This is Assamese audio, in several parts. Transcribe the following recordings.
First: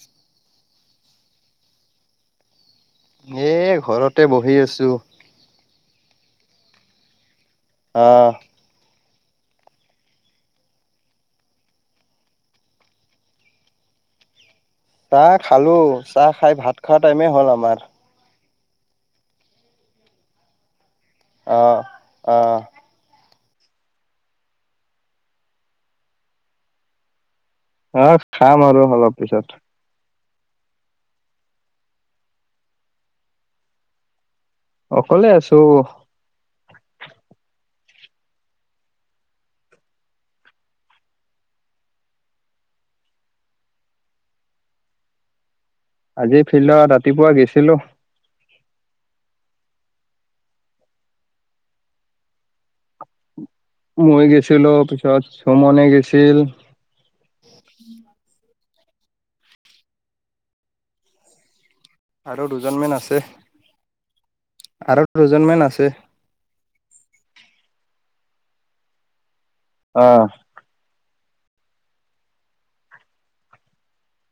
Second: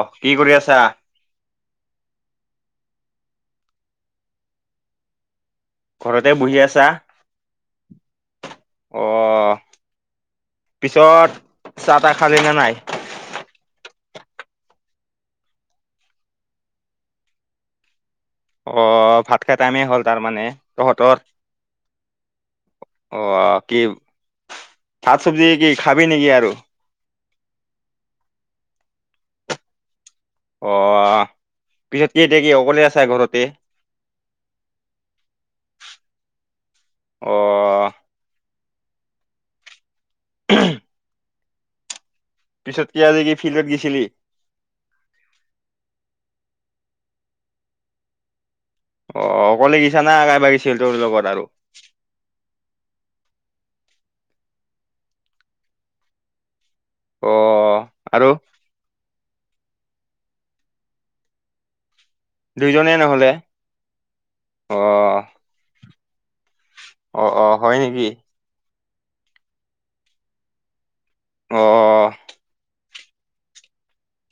অ কি কৰি আছা এ, ঘৰতে বহি আছোঁ। ঘৰতে বহি আছা? অ'। অ', পিছত চাহ তাহ খালি না নাই? চাহ খালোঁ, চাহ খাই ভাত খোৱা টাইমেই হ'ল আমাৰ। অ', ভাত খোৱা টাইমেই হ'ল তাৰমানে তহঁতৰ। অ'। অ'। অ', কি শাক চবজি কি খাবি নেকি আৰু? অ', খাম আৰু অলপ পিছত। অ', পিছত কি এতিয়া কি অকলে আচা ঘৰতেই? অকলে আছোঁ। অ'। [unintelligible] পিছত কি আজি কি ফিল্ডত গৈছিলি? আজি ফিল্ডত ৰাতিপুৱা গেছিলোঁ। অ', অকলে গিছা না আৰু কোনোবাছিল তোৰ লগত আৰু। মই গৈছিলোঁ, পিছত সুমনে গৈছিল। অ', আৰু? আৰু দুইজনে দুজনমান আছে, নহলে অ আৰু দুজনমান আছে। অ', অ' হয় নেকি? অ'। অ', অ'।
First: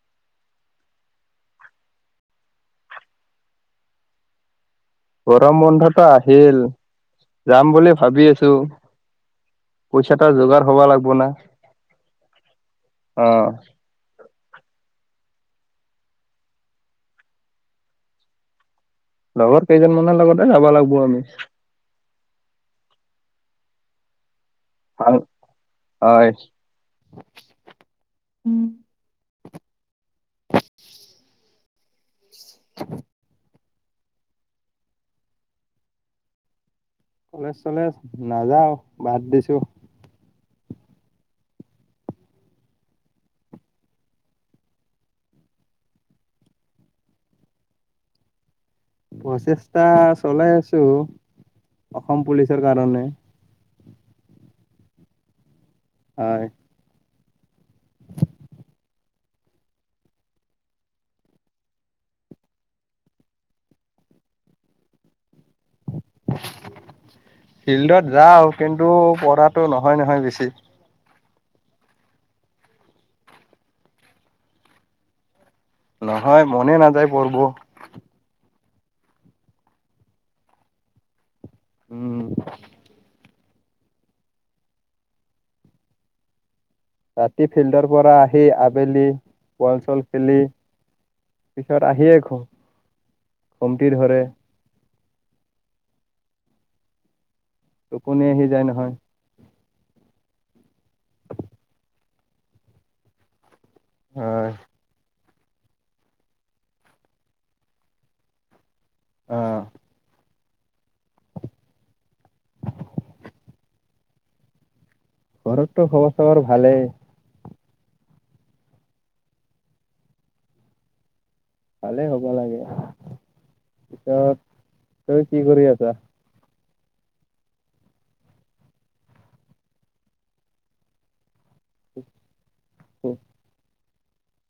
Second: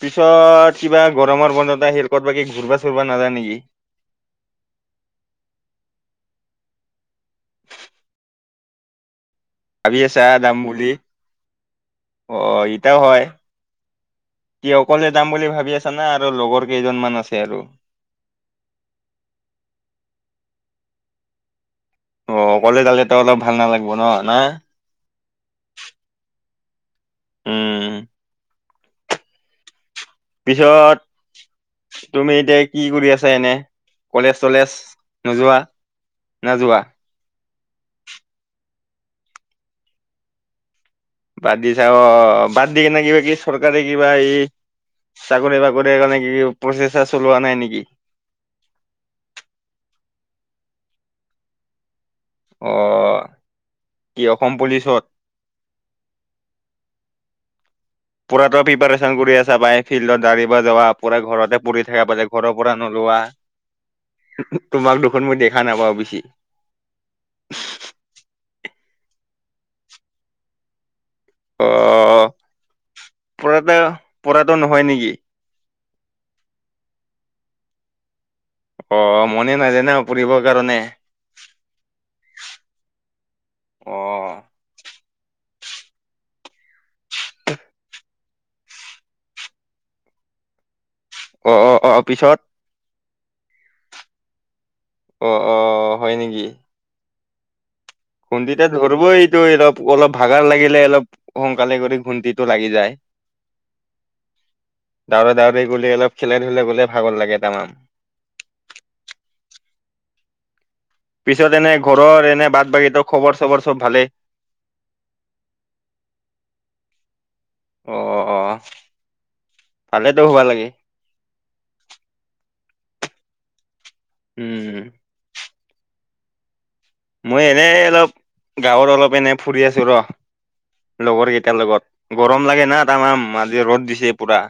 পিছত কিবা গৰমৰ বন্ধত হেৰ কত বাকি ঘূৰবা চুৰবা নাযাও নেকি? গৰম বন্ধটো আহিল, যাম বুলি ভাবি আছোঁ। ভাবি আছা যাম বুলি, লাগব না অ', ইতাও হয়। অ কি অকলে যাম বুলি ভাবি আচা না আৰু লগৰ কেইজনমান আছে আৰু? লগৰ কেইজন মানৰ লগতে যাব লাগব আৰু। অ', অকলে যালে তো অলপ ভাল নালাগিব ন না। আৰু হয়। উম। পিছত তুমি এতিয়া কি কৰি আছা এনেই? কলেজ চলেজ নোযোৱা না যোৱা? কলেজ চলেজ নাযাওঁ, বাদ দিছোঁ। বাদ দিচা অ', বাদ দি কেনে কিবা কি চৰকাৰী কিবা এই চাকৰি বাকৰি কাৰণে কি প্ৰচেষ্টা চলোৱা নাই নেকি? প্ৰচেষ্টা চলাই আছোঁ, অসম পুলিচৰ অ কাৰণে। কি অসম পুলিচত? হয়। পুৰাতো প্ৰিপাৰেচন কৰি আছা পাই ফিল্ডতা়ব যাৱা, পুৰা ঘৰতে পঢ়ি থাকা পুৰা ঘৰৰ পৰা নোলোৱা। তোমাক দেখোন মই দেখা নাপাও বেছি। ফিল্ডত যাওঁ কিন্তু পঢ়াটো নহয় নহয় বেছি। অ' পঢ়াটো, পঢ়াটো নহয় নেকি? নহয়, মনেই নাযায় পঢ়ব। অ' মনেই নাজাই পঢ়িবৰ কাৰণে? উম। অ ৰাতি ফিল্ডৰপৰা আহি আবেলি বল চল খেলি অ অ পিছত অ আহিয়ে খো পিছত খুমটি ধৰে। অ', অ' হয় নেকি? টোপনি আহি যায় ঘুমটিটো নহয় ধৰিবই, এইটো অলপ অলপ ভাগৰ লাগিলে, অলপ সোনকালে কৰি ঘুমটিটো লাগি যায়। হয়। দাউৰি দাউৰি গ'লে, অলপ খেলা ধুলা কৰিলে ভাগৰ লাগে তামাম। অ'। পিছত এনে ঘৰৰ এনে বাট বাকীত খবৰ চবৰ চব ভালেই। ঘৰততো খবৰ চবৰ ভালেই। অ' ভালেইতো হবা লাগে। ভালে হ'ব লাগে পিছত, উম তই কি কৰি আছ? মই এনেই অলপ গাঁৱত অলপ এনে ফুৰি আছোঁ ৰ। লগৰকেইটাৰ লগত। গৰম লাগে না তামাম আজি ৰ'দ দিছে পুৰা।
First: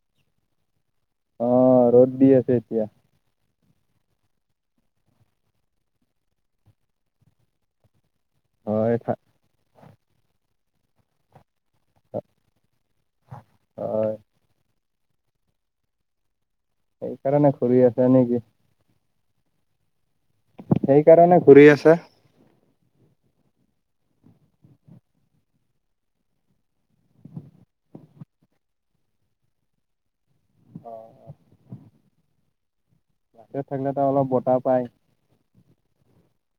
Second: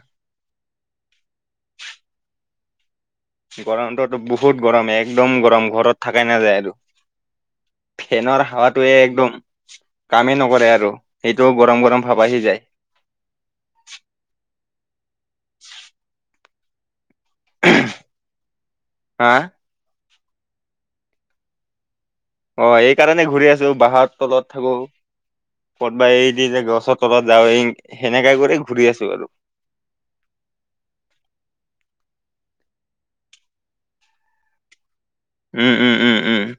অ' ৰ'দ দি আছে এতিয়া। গৰমটোতো বহুত গৰম, একদম গৰম, ঘৰত থাকাই নাযায় আৰু। ফেনৰ হাৱাতোৱে হয় একদম কামেই নকৰে আৰু সেইটোও গৰম গৰম ভাব আহি যায়। হয়। সেইকাৰণে ঘূৰি আছ নেকি? হা? সেইকাৰণে ঘূৰি আছা? অ' এই কাৰণে ঘূৰি আছোঁ, বাহৰ তলত থাকো। ক'ত বা এই দি যে গছৰ তলত যাও, সেনেকা কৰি ঘূৰি আছোঁ আৰু। অ'। বাহিৰত থাকিলেতো অলপ বতাহ পায়। উম, উম, উম। উম, উম।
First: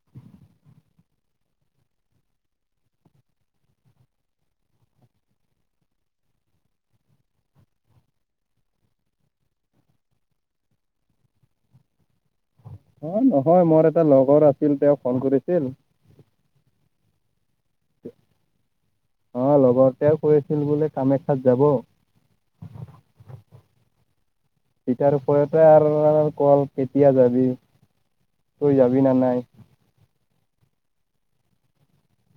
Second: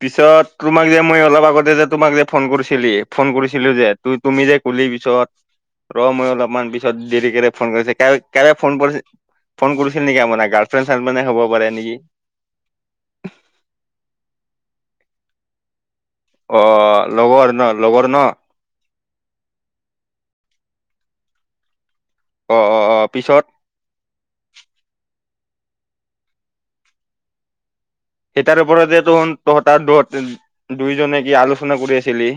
পিছত তোমাক যে মই অলপ আগতে যে তোমাক যে ফোন কৰিছিলি ফোন কৰিছিলোঁ যে ত' তুমি যে কলি পিছত ৰ মই অলপমান পিছত দেৰিকে ফোন কৰিছে, কাৰাৰে ফোন কৰিছে ফোন কৰিছিল নেকি, গাৰ্ল ফ্ৰেণ্ড হ'ব পাৰে নেকি? অ' নহয়, মোৰ এটা লগৰ আছিল তেওঁ ফোন কৰিছিল। অ' লগৰ ন' লগৰ ন'? অ' লগৰটোৱে কৈ আছিল বোলে কামাখ্যাত যাব। অ', অ', অ' পিছত? তেতাৰ ওপৰতে আৰু কল কেতিয়া যাবি। সেতাৰ তই ওপৰতে যাবি না তহ নাই তহঁতাৰ দৰত দুইজনে কি আলোচনা কৰি আছিলি?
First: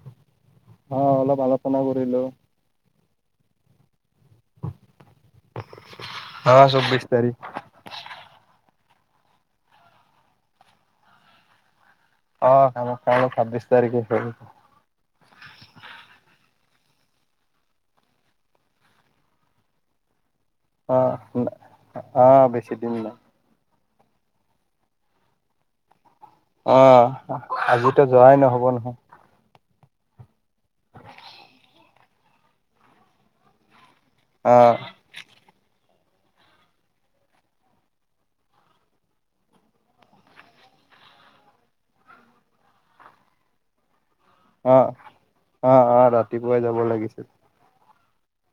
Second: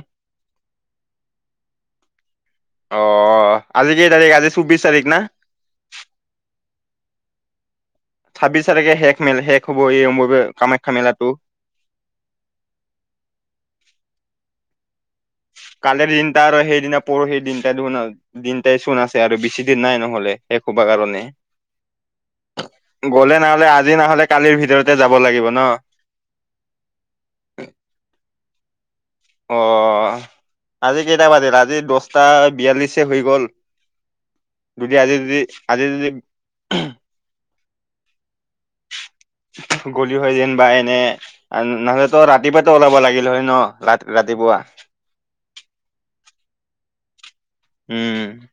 হয় অলপ আলোচনা কৰিলো। অ' আজি কেই তাৰিখ, আজি চৌব্বিশ তাৰিখ না? হয় চৌবিশ তাৰিখ। ছাব্বিচ তাৰিখে শেষ শেষ হ'ব এই অম কামাখ্যা মেলাটো। অ' কামাখ্যা মেলা ছাব্বিশ তাৰিখে শেষ হ'ব। কালিৰ দিনটা আৰু সেইদিনা পৰোহি সেই দিনটা ধন আৰু দিনটাই চোন আছে আৰু বেছি দিন নাই নহ'লে। শেষ হবই অ মানে। অ বেছি দিন নাই গ'লে নহ'লে আজি নহ'লে কালিৰ ভিতৰতে যাব লাগিব ন'? অ' আজিতো যোৱাই নহ'ব নহয়। অ' আজি কেইটা বাজিল আজি দহটা বিয়াল্লিশে হৈ গ'ল। অ অ যদি আজি যদি আজি যদি গলি হয় যেন বা এনে নহলে তো ৰাতিপুৱাতো ওলাব লাগিল হয় ন ৰা ৰাতিপুৱা অ', অ', অ' ৰাতিপুৱাই যাব লাগিছিল। উম।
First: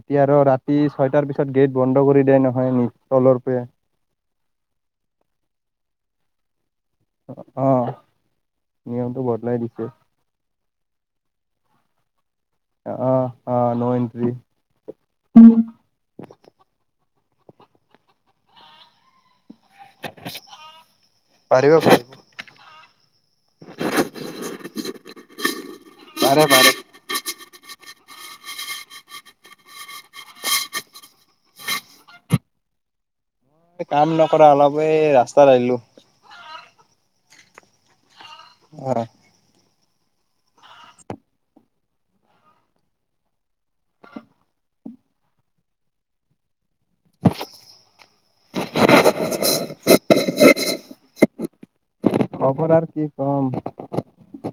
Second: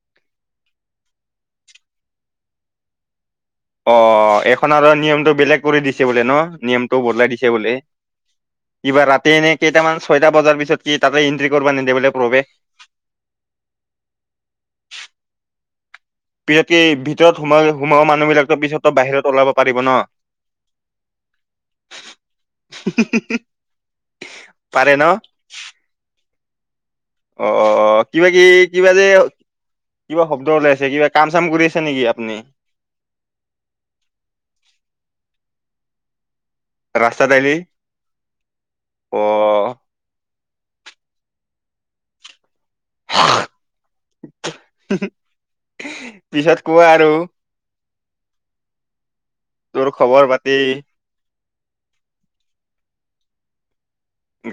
এতিয়া আৰু ৰাতি ছয়টাৰ পিছত গেট বন্ধ কৰি দিয়ে নহয় নিজ তলৰ পৰায়ে। অ' এইখন আৰু নিয়মটো বেলেগ কৰি দিছে বোলে ন নিয়ম বদলাই দিছে বোলে অ কিবা নিয়মটো ৰাতি বদলাই এনে দিছে কেইটামান ছয়টা বজাৰ পিছত কি তাতে এণ্ট্ৰি কৰিবা নিদে বলে প্ৰৱেশ। অ', অ' নো এন্ট্ৰি। পিছত ভিতৰত সোমাই সোমাবোৱা মানুহ বিলাকো পিছতো বাহিৰত ওলাব পাৰিব ন পাৰিব পাৰে ন? পাৰে পাৰে। অ', অ', অ' কিবা কি কিবা যে? কিবা শব্দ ওলাই আছে কিবা কাম চাম কৰি আছে নেকি আপুনি? কাম নকৰা অলপে ৰাস্তাত আহিলো ৰাস্তাত আহলি [inaudible] অ' পিছত কোৱা আৰু? তোৰ খবৰ পাতি খবৰ আৰু কি কম?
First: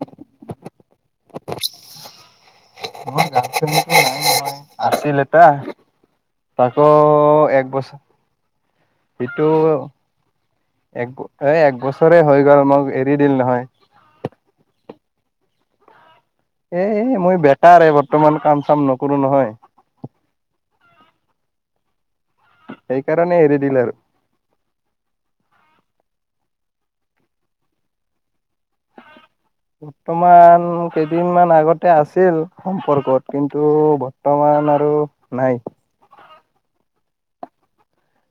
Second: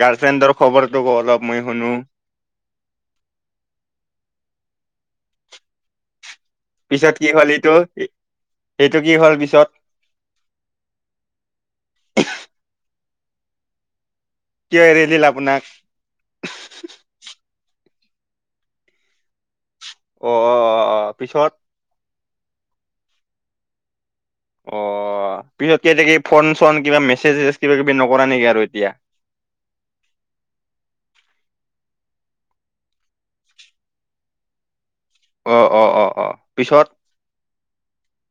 গাৰ্লফ্ৰেণ্ডৰ খবৰটো ক অলপ মই শুনো আছিলে এটা আকৌ পিছত কি হ'ল এইটো একবছৰ এইটো কি হ'ল সটো। পিছত এক এ এক বছৰে হৈ গ'ল মোক এৰি দিল নহয় কিয় এৰি দিল আপোনাক? এ মই বে বেকাৰ বৰ্তমান কাম চাম নকৰো নহয় অ', অ', অ', অ' পিছত? সেইকাৰণে এৰি দিল আৰু। অ', পিছত কেইতিাক ফোন চন কিবা মেছেজ কিবা কিবি নকৰা নেকি আৰু এতিয়া? বৰ্তমান কেইদিনমান আগতে আছিল সম্পৰ্কত কিন্তু বৰ্তমান আৰু নাই অ', অ', অ', অ' পিছত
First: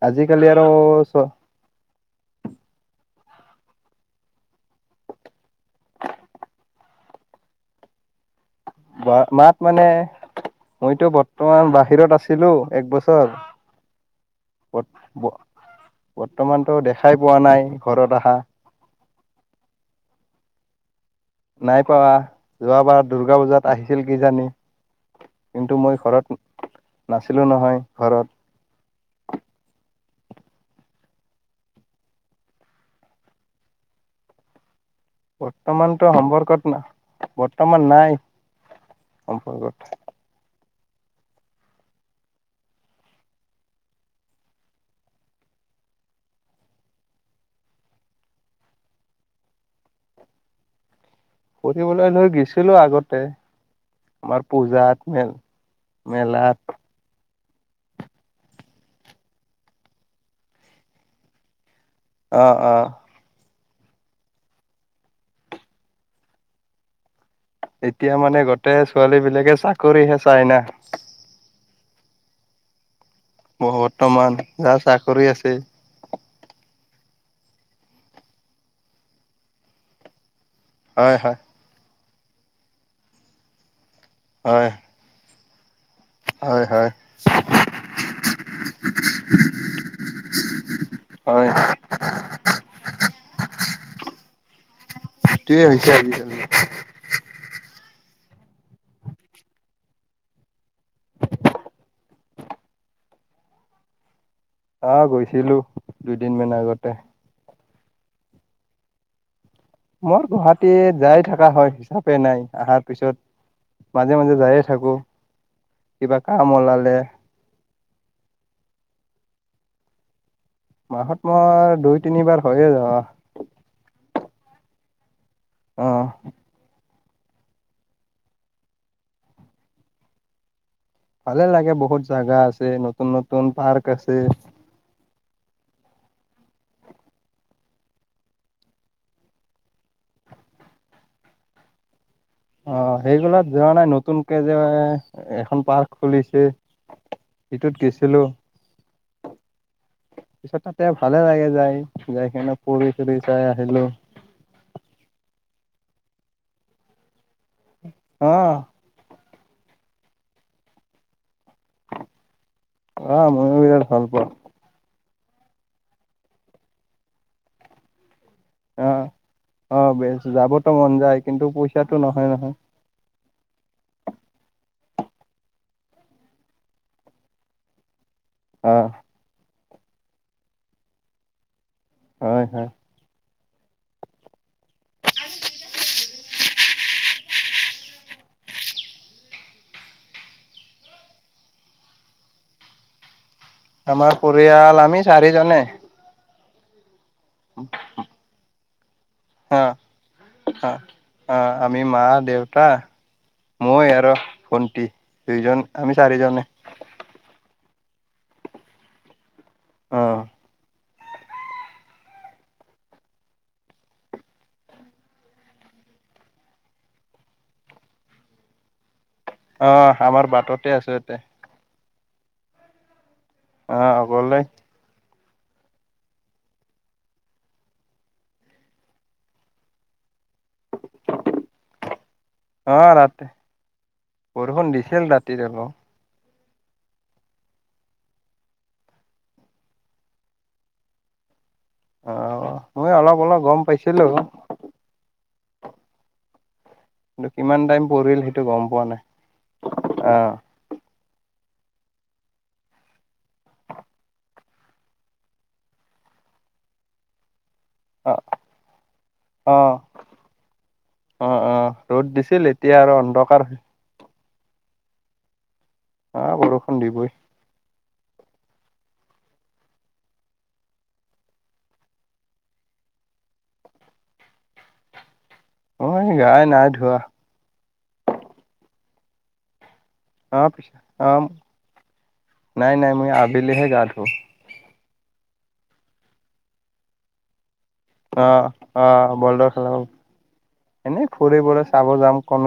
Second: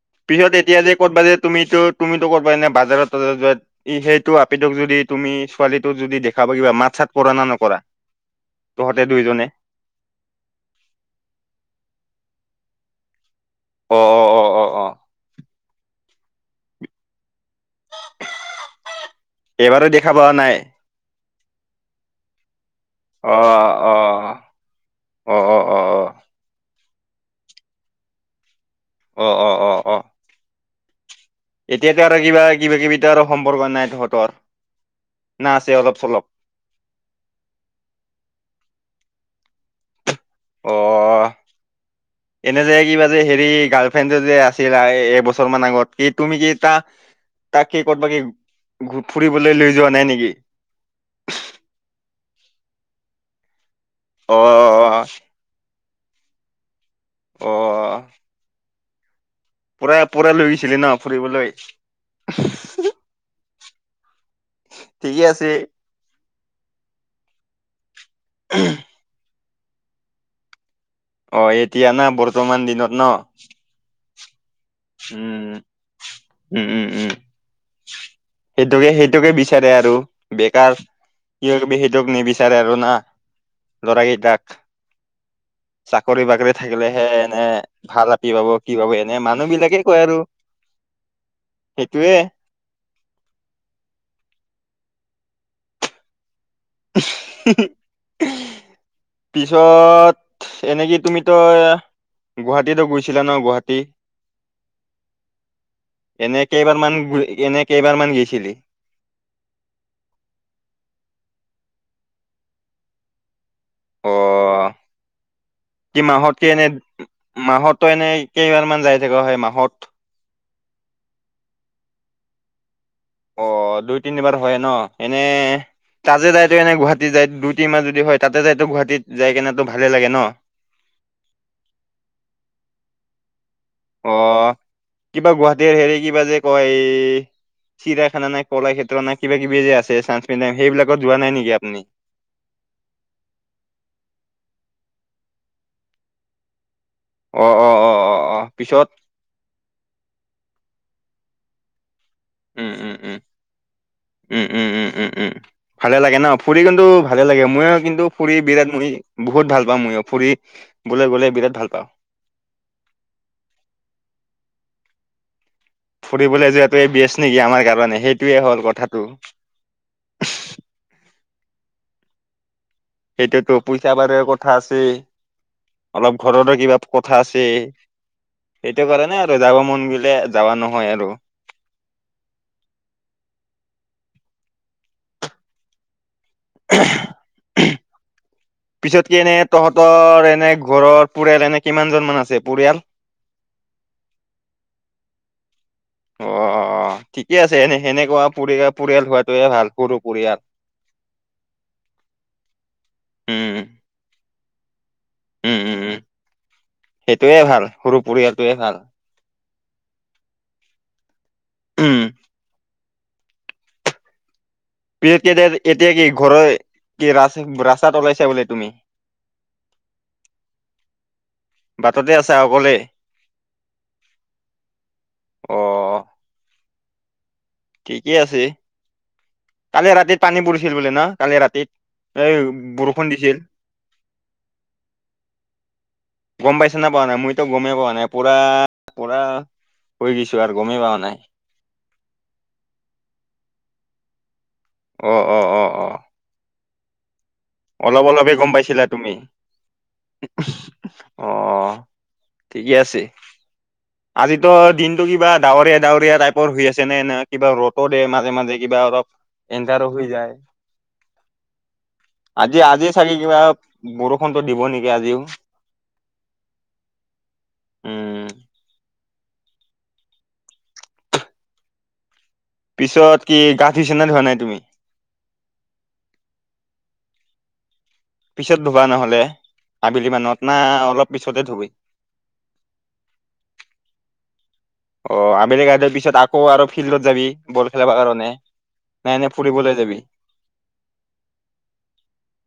আজিকালি পিছত আৰু এতিয়া যে ক'তব চ যে। তুমিতো তুমিো ক'বা এনে বাজাৰত ত যাত। ই সেইটো আপদক যদি তুমি ছোৱালীটোক যদি দেখাবা কিবা মাত চাত কৰা না নকৰা? তহঁতে বা দুইজনে মাত মানে মইতো বৰ্তমান বাহিৰত আছিলো এক অ অ অ অ বছৰ। অ বৰ্তমানতো দেখাই পোৱা নাই ঘৰত অহা। এইবাৰো দেখা পোৱা নাই? নাই পা যোৱাবাৰ অ দুৰ্গা পূজাত অ আহিছিল। কিজানি অ অ অ কিন্তু অ মই ঘৰত নাছিলোঁ নহয় ঘৰত। অ', অ', অ', অ'। এতিয়াতো আৰু কিবা কিবা কিবি আৰু সম্পৰ্ক নাই তহঁতৰ। না আছে অলপ বৰ্তমানতো চলপ সম্পৰ্কত ন বৰ্তমান নাই সম্পৰ্কত। অ' [inaudible] এনে যে কিবা যে হেৰি গাৰ্লফ্ৰেণ্ড যে আছিল এবছৰ মান আগত কি তুমি কি এটা। তাক কি ক'তবাকি ফুৰিবলৈ লৈ যোৱা নাই নেকি? ফুৰিবলৈ লৈ গৈছিলো আগতে অ আমাৰ পূজাাত মেল মেলাত। অ'। পুৰা পুৰা লৈ গৈছিলি ন ফুৰিবলৈ। অ', অ'। ঠিকেই আছে। এতিয়া মানে গোটেই ছোৱালীবিলাকে চাকৰিহে চাই না। অ', এতিয়া না বৰ্তমান দিনত ন। বৰ্তমান যাৰ চাকৰি আছে উম, উম, উম, উম। সেইটোকে সেইটোকে বিচাৰে আৰু বেকাৰ হয়, হয়। বি সটোক নিবিচাৰে আৰু না ল'ৰা কেইটাক। হয়। চাকৰি বাকৰি হয় হয় থাকিলেহে এনে ভাল আপি পাব কি পাব এনে মানুহ বিলাকে কয় আৰু। হয়। সেইটোৱে। সেইটোৱে হৈছে আজিকালি। [inaudible] পিছত এনেকি তুমি তই গুৱাহাটীতো গৈছিলা ন গুৱাহাটী? অ গৈছিলো দুদিন এনে মান আগতে। কেইবাৰমান গ এনে কেইবাৰমান গৈছিলি? মোৰ গুৱাহাটী যায় থকা হয় হিচাপে নাই অহাৰ পিছত। অ মাজে মাজে যায়ে থাকো কি কিবা মাহতকে কাম এনে ওলালে। মাহতো এনে কেইবাৰ মান যায় থাক সেই মাহত? মাহত মই দুই তিনিবাৰ হয়য়ে যোৱা। অ', দুই তিনিবাৰ হয় ন এনে অ। তাজে যায়তো এনে গুৱাহাটী যায় দুই মাহ যদি হয় তাতে যাইতো গুৱাহাটীত যাই কেনোতো ভালে লাগে ন। ভালে লাগে বহুত জাগা আছে নতুন নতুন পাৰ্ক। আছে অ', কিবা গুৱাহাটীৰ হেৰি কিবা যে কয় এই চিৰিয়াখানা নে কলা ক্ষেত্ৰত নাই কিবাকিবি যে আছে চাইনচ মিউজিয়াম সেইবিলাক যোৱা নাই নেকি আপুনি? অ', সেইবিলাক যোৱা নাই নতুনকে যে এখন পাৰ্ক খুলিছে। অ অ সেইটোত অ অ গেছিলো। অ পিছত সচাকে ভালে লাগে যায় যায় কেনে উম উম ফুৰি উম চাই আহিলো। উম, উম, উম, উম, ভালে লাগে ন ফুৰি কিন্তু ভালে লাগে ময়ো কিন্তু অ। ফুৰি বিৰাট মৰি বহুত ভাল পাওঁ মইয়ো ফুৰিবলৈ গ'লে বিৰাট ভাল পাওঁ। অ', ময়ো বিৰাট ভাল পাওঁ। ফুৰিবলৈ যোৱাটোৱে বেচ নেকি আমাৰ কাৰণে সেইটোয়ে হ'ল। কথাটো অ', অ', বেছ যাবতো মন যায় কিন্তু পইচাটো নহয় নহয়। সেইটোয়তো পইচা পাতিৰো কথা আছেই। অলপ ঘৰৰো কিবা কথা আছে। অ সেইটো কৰা নাই আৰু যাব মন গ'লে যাৱা নহয় আৰু। হয়, হয়। [inaudible] পিছত কি এনে তহঁতৰ এনে ঘৰৰ পৰিয়াল এনে কিমানজন মান আছে পৰিয়াল? আমাৰ পৰিয়াল আমি চাৰিজনে। অ', অ', অ', ঠিকে আছে এনে সেনেকুৱা পৰি পৰিয়াল হোৱা অ', অ', অ', আমি মা দেউতা উম মই আৰু ভন্টি। দুইজন উম, উম, আমি উম চাৰিজনে সেইটয়ে ভাল সৰু পৰিয়ালটোয়ে ভাল। অ'। উম। তিয়া এতিয়া কি ঘৰৰ কি ৰা ৰাস্তাত ওলাইছা বোলে তুমি। অ, আমাৰ বাটতে আছো ইয়াতে। বাটতে আছা অকলে। অ, গললে। অ'। ঠিকেই আছে কালি ৰাতিত পানী পৰিছিল বোলে ন কালি ৰাতি। অ, ৰাতি বৰষুণ দিছিল ৰাতিত অলপ। গম পাইছ নে পোৱা নাই মইতো গমেই পোৱা নাই পুৰা, পুৰা। শুই গছো আৰু গমেই পা নাই। অ, মই অলপ, অলপ গম পাইছিলো। অ', অ'। অ অ কিন্তু কিমান টাইম অলপ, পৰিল অলপে সেইটো গম পোৱা পাইছিলা নাই তুমি? অ অ, ঠিকে আছে। আজিতো দিনটো কিবা ডাৱৰীয়া, ডাৱৰীয়া টাইপৰ হৈ আছে নে এনে। কিবা ৰ'দো দিয়ে অ মাজে, মাজে কিবা অলপ অ এন্ধাৰো হৈ যায়। অ', অ', ৰ'দ দিছিল আজি এতিয়া আজি আৰু চাগে কিবা অন্ধকাৰ। বৰষুণতো দিব নেকি আজিও। হা বৰষুণ দিবই। উম পিছত কি গা ধুইচা না ধুৱা নাই তুমি? অ, গা নাই ধোৱা। পিছত ধুবা নহ'লে। আবেলি মানত অ না পিছে অলপ অ পিছতে ধুবি। নাই নাই মই আবেলিহে গা ধো অ, আবেলি গা ধুই পিছত আকৌ আৰু ফিল্ডত যাবি। বল খেলাব অ কাৰণে অ না এনে বলদৰ খেলাব ফুৰিবলৈ যাবি। এনেই ফুৰি চাব যাম কো